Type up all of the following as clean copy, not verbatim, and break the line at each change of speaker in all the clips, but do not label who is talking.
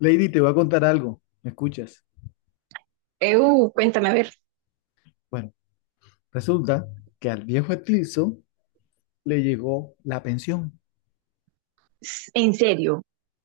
Lady, te voy a contar algo. ¿Me escuchas?
Eu, cuéntame, a ver,
Bueno, resulta que al viejo Etilso le llegó la pensión.
en serio,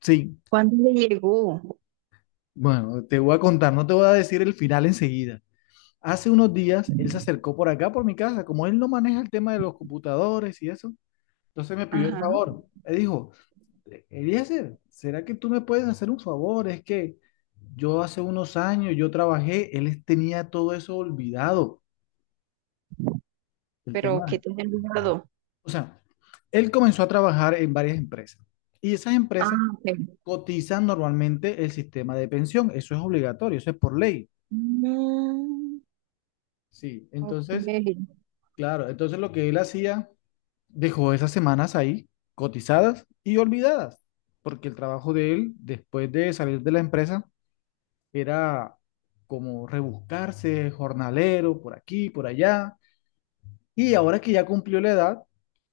Sí,
¿cuándo le llegó?
bueno, te voy a contar, no te voy a decir el final enseguida. Hace unos días él se acercó por acá, por mi casa, como él no maneja el tema de los computadores y eso. Entonces me pidió el
Ajá,
favor. Me dijo, Eliezer, ¿será que tú me puedes hacer un favor? Es que yo hace unos años yo trabajé, él tenía todo eso olvidado, el
pero ¿qué
tema.
te guardó?
O sea, él comenzó a trabajar en varias empresas y esas
Ah,
empresas
ok.
cotizan normalmente el sistema de pensión. Eso es obligatorio, eso es por ley.
Mm,
Sí, entonces,
ok.
claro, entonces lo que él hacía, dejó esas semanas ahí cotizadas y olvidadas, porque el trabajo de él después de salir de la empresa era como rebuscarse, jornalero, por aquí, por allá. Y ahora que ya cumplió la edad,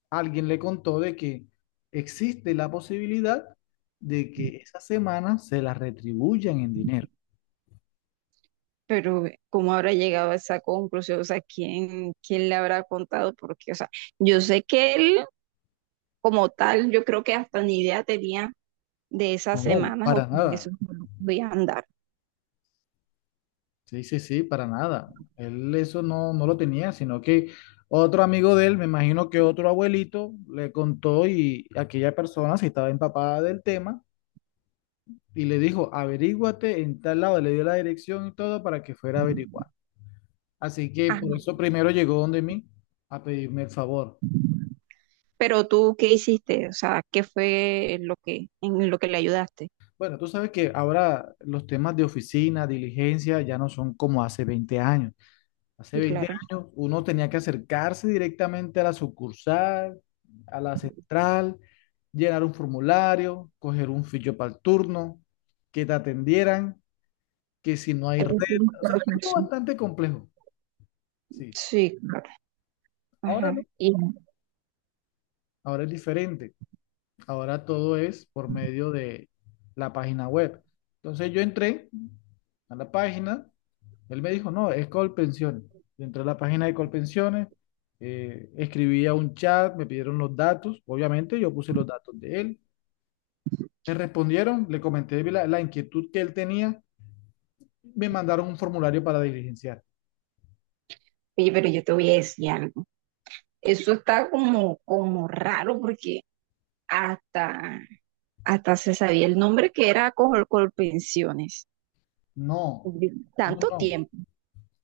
alguien le contó de que existe la posibilidad de que esa semana se la retribuyan en dinero.
Pero, ¿cómo habrá llegado a esa conclusión? O sea, ¿quién le habrá contado? Porque, o sea, yo sé que él, como tal, yo creo que hasta ni idea tenía de esas
No,
semanas
para
o de
nada.
esos voy a andar.
Sí, sí, sí, para nada. Él eso no, no lo tenía, sino que otro amigo de él, me imagino que otro abuelito, le contó y aquella persona se estaba empapada del tema y le dijo, averíguate en tal lado, le dio la dirección y todo para que fuera a averiguar. Así que por
Ajá.
eso primero llegó donde mí a pedirme el favor.
Pero tú, ¿qué hiciste? O sea, ¿qué fue lo que, en lo que le ayudaste?
Bueno, tú sabes que ahora los temas de oficina, diligencia, ya no son como hace 20 años. Hace
Sí,
20
claro.
años uno tenía que acercarse directamente a la sucursal, a la central, llenar un formulario, coger un ficho para el turno, que te atendieran, que si no hay
Es
red,
un
o sea, algo
proceso.
bastante complejo. Sí,
Sí, claro.
ahora
Ajá.
no,
Y,
ahora es diferente. Ahora todo es por medio de la página web. Entonces yo entré a la página. Él me dijo, no, es Colpensiones. Entré a la página de Colpensiones, escribí a un chat, me pidieron los datos, obviamente yo puse los datos de él. Me respondieron, le comenté la inquietud que él tenía, me mandaron un formulario para diligenciar.
oye, pero yo te voy a decir algo. Eso está como raro porque hasta, hasta se sabía el nombre que era Colpensiones.
No, no,
Tanto
no.
tiempo.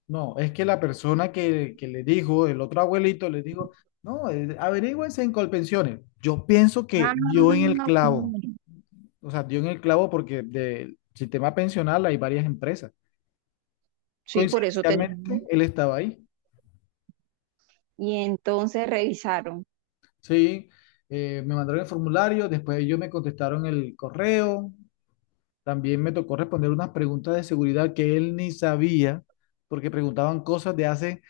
No, es que la persona que le dijo, el otro abuelito le dijo, no, averígüense en Colpensiones. Yo pienso
Ah,
que dio en el clavo,
ok.
o sea, dio en el clavo porque del sistema pensional hay varias empresas.
Sí, por eso te digo.
Coincidencialmente, él estaba ahí,
Y entonces revisaron.
sí, me mandaron el formulario, después ellos me contestaron el correo. También me tocó responder unas preguntas de seguridad que él ni sabía, porque preguntaban cosas de hace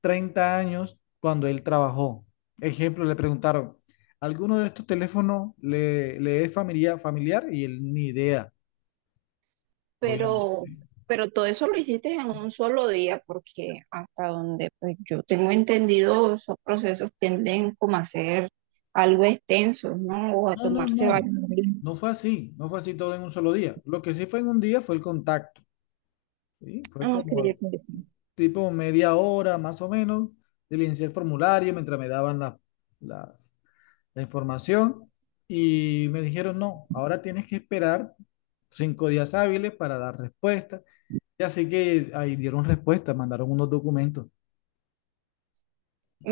30 años cuando él trabajó. Ejemplo, le preguntaron, ¿alguno de estos teléfonos le es familiar, familiar? Y él ni idea,
Pero,
obviamente.
pero todo eso lo hiciste en un solo día porque hasta donde pues, yo tengo entendido, esos procesos tienden como a ser algo extensos, ¿no? O a
No, no,
tomarse
no.
varios días.
No fue así, no fue así todo en un solo día. Lo que sí fue en un día fue el contacto, ¿sí? Fue
Ok, ok,
como
ok.
tipo media hora más o menos, diligencié el formulario mientras me daban la- las la información y me dijeron, no, ahora tienes que esperar 5 días hábiles para dar respuesta. Y así que ahí dieron respuesta, mandaron unos documentos,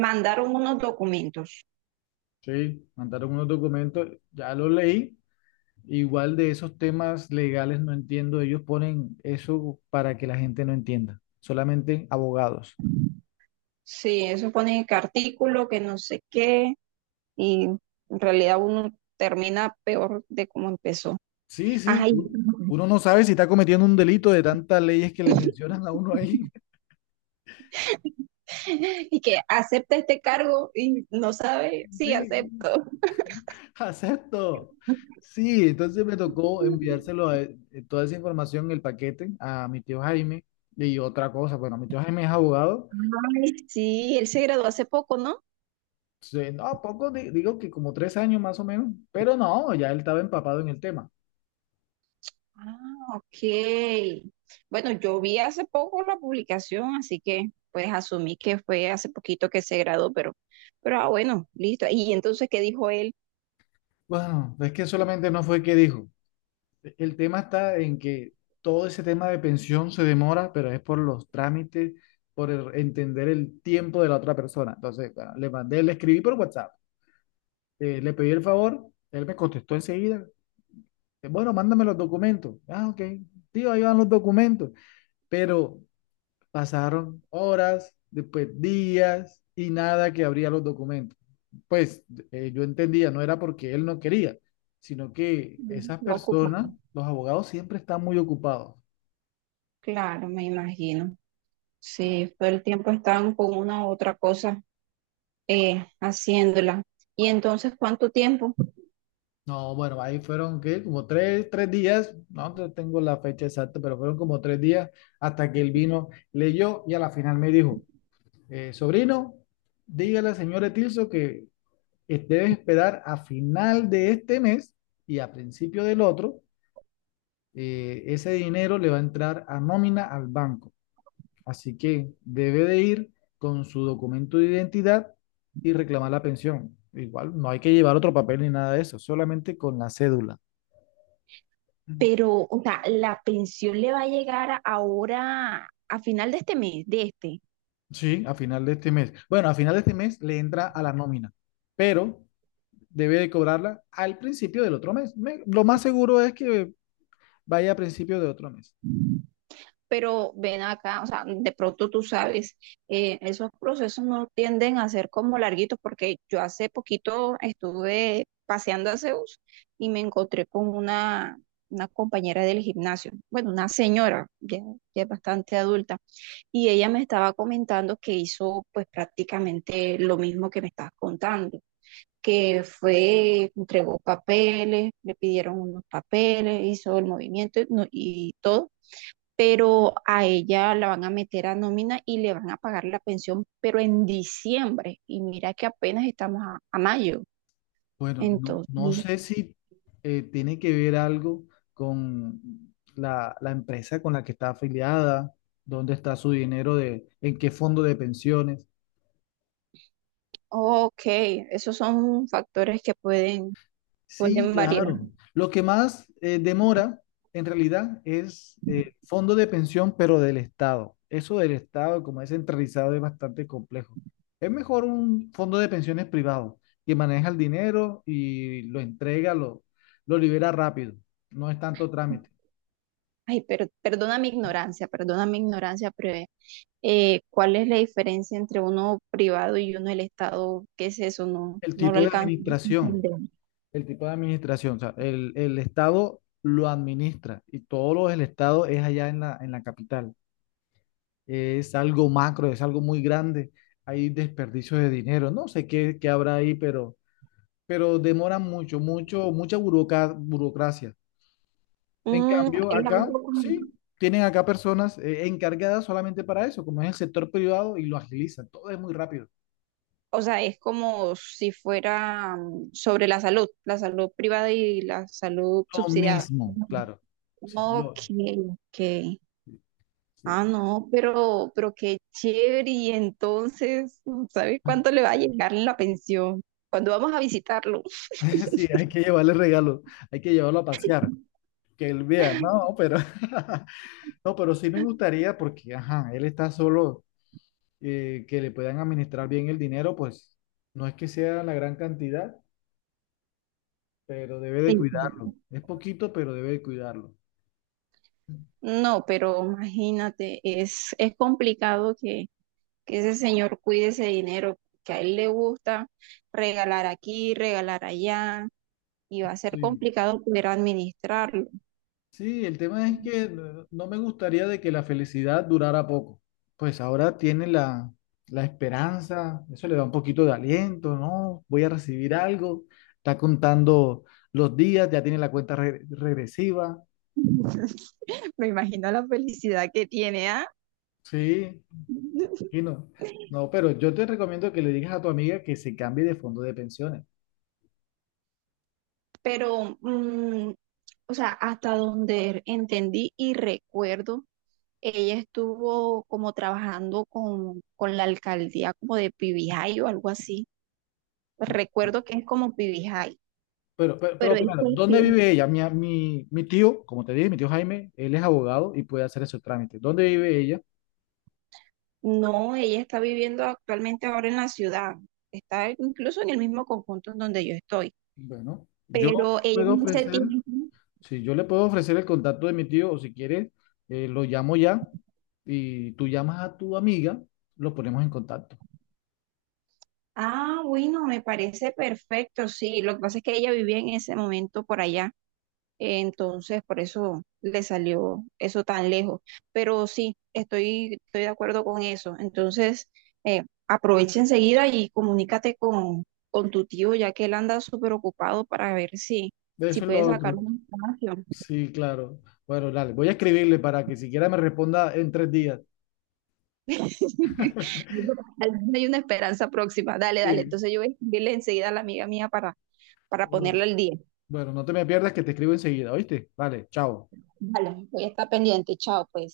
Mandaron unos documentos.
¿sí? Mandaron unos documentos, ya lo leí. Igual de esos temas legales no entiendo, ellos ponen eso para que la gente no entienda, solamente abogados.
Sí, eso pone que artículo, que no sé qué, y en realidad uno termina peor de cómo empezó.
Sí, sí,
Ay,
uno no sabe si está cometiendo un delito de tantas leyes que le mencionan a uno ahí.
y que acepta este cargo y no sabe, sí,
Sí,
acepto.
acepto. Sí, entonces me tocó enviárselo a, él, toda esa información, el paquete, a mi tío Jaime. Y otra cosa, bueno, mi tío Jaime es abogado.
Ay, sí, él se graduó hace poco, ¿no?
Entonces, no, poco, digo que como 3 años más o menos, pero no, ya él estaba empapado en el tema.
Ah, ok. Bueno, yo vi hace poco la publicación, así que pues asumí que fue hace poquito que se graduó, pero bueno, listo. ¿Y entonces qué dijo él?
Bueno, es que solamente no fue que dijo. El tema está en que todo ese tema de pensión se demora, pero es por los trámites, por entender el tiempo de la otra persona. Entonces, bueno, le mandé, le escribí por WhatsApp, le pedí el favor, él me contestó enseguida, pues, bueno, mándame los documentos. Ah, ok. Tío, ahí van los documentos. Pero pasaron horas, después días y nada que abría los documentos. Pues, yo entendía, no era porque él no quería, sino que esas personas,
Ocupado.
los abogados siempre están muy ocupados.
Claro, me imagino. Sí, todo el tiempo están con una u otra cosa haciéndola. Y entonces, ¿cuánto tiempo?
No, bueno, ahí fueron que como tres días, no tengo la fecha exacta, pero fueron como 3 días hasta que él vino, leyó y a la final me dijo, sobrino, dígale al señor Etilso que debes esperar a final de este mes y a principio del otro, ese dinero le va a entrar a nómina al banco. Así que debe de ir con su documento de identidad y reclamar la pensión. Igual no hay que llevar otro papel ni nada de eso, solamente con la cédula.
Pero, o sea, la pensión le va a llegar ahora a final de este mes, de este.
Sí, a final de este mes. Bueno, a final de este mes le entra a la nómina, pero debe de cobrarla al principio del otro mes. Lo más seguro es que vaya a principio de otro mes.
Pero ven acá, o sea, de pronto tú sabes, esos procesos no tienden a ser como larguitos, porque yo hace poquito estuve paseando a Zeus y me encontré con una compañera del gimnasio, bueno, una señora, ya, ya es bastante adulta, y ella me estaba comentando que hizo pues prácticamente lo mismo que me estás contando, que fue, entregó papeles, le pidieron unos papeles, hizo el movimiento y, y todo, pero a ella la van a meter a nómina y le van a pagar la pensión, pero en diciembre. Y mira que apenas estamos a mayo.
Bueno, no, no
Entonces,
sé si tiene que ver algo con la empresa con la que está afiliada, dónde está su dinero, en qué fondo de pensiones.
ok, esos son factores que pueden,
Sí,
pueden variar.
claro. Lo que más demora en realidad es fondo de pensión, pero del Estado. Eso del Estado, como es centralizado, es bastante complejo. Es mejor un fondo de pensiones privado que maneja el dinero y lo entrega, lo libera rápido. No es tanto trámite.
Ay, pero perdona mi ignorancia, pero ¿cuál es la diferencia entre uno privado y uno del Estado? ¿Qué es eso? No,
El
no lo
tipo de
alcanzo a
administración,
entender.
el tipo de administración, o sea, el Estado lo administra y todo lo del Estado es allá en en la capital. Es algo macro, es algo muy grande. Hay desperdicios de dinero, no sé qué, habrá ahí, pero demoran mucho, mucho, mucha buroca burocracia. En
Mm,
cambio,
es
acá
algo como...
sí, tienen acá personas encargadas solamente para eso, como es el sector privado y lo agilizan, todo es muy rápido.
O sea, es como si fuera mm, sobre la salud privada y la salud
Lo
subsidiada.
mismo, claro. Sí,
No, que, ah,
sí.
no, pero qué chévere. Y entonces, mm, ¿sabes cuánto le va a llegar en la pensión? Cuando vamos a visitarlo.
Sí, hay que llevarle regalo, hay que llevarlo a pasear, que él vea, no, pero, no, pero sí me gustaría porque, ajá, él está solo, que le puedan administrar bien el dinero, pues no es que sea la gran cantidad, pero debe
Sí.
de cuidarlo, es poquito, pero debe de cuidarlo.
No, pero imagínate, es complicado que ese señor cuide ese dinero, que a él le gusta regalar aquí, regalar allá, y va a ser
Sí.
complicado poder administrarlo.
Sí, el tema es que no me gustaría de que la felicidad durara poco. Pues ahora tiene la esperanza, eso le da un poquito de aliento, ¿no? Voy a recibir algo, está contando los días, ya tiene la cuenta regresiva,
Me imagino la felicidad que tiene, ¿ah?
sí, y no. No, pero yo te recomiendo que le digas a tu amiga que se cambie de fondo de pensiones.
Pero, mm, o sea, hasta donde entendí y recuerdo, ella estuvo como trabajando con la alcaldía como de Pibijay o algo así. Pues
¿No?
recuerdo que es como Pibijay,
Pero, pero,
pero
pero
es
primero, ¿dónde
cuestión.
vive ella? Mi tío, como te dije, mi tío Jaime, él es abogado y puede hacer ese trámite. ¿Dónde vive ella?
No, ella está viviendo actualmente ahora en la ciudad. Está incluso en el mismo conjunto en donde yo estoy.
Bueno, yo le
Pero ella
puedo
en ese
ofrecer,
tiempo...
si yo le puedo ofrecer el contacto de mi tío, o si quieres, lo llamo ya y tú llamas a tu amiga, lo ponemos en contacto.
Ah, bueno, me parece perfecto, sí. Lo que pasa es que ella vivía en ese momento por allá, entonces por eso le salió eso tan lejos. Pero sí, estoy de acuerdo con eso. Entonces, aprovecha enseguida y comunícate con tu tío, ya que él anda súper ocupado para ver si, si
Eso es lo
puede sacar
otro.
un espacio.
Sí, claro. Bueno, dale, voy a escribirle para que siquiera me responda en 3 días.
Al menos hay una esperanza próxima. Dale, dale.
Sí.
Entonces yo voy a escribirle enseguida a la amiga mía para ponerla al día.
Bueno, no te me pierdas que te escribo enseguida, ¿oíste? Vale, chao.
Vale, voy a estar pendiente. Chao, pues.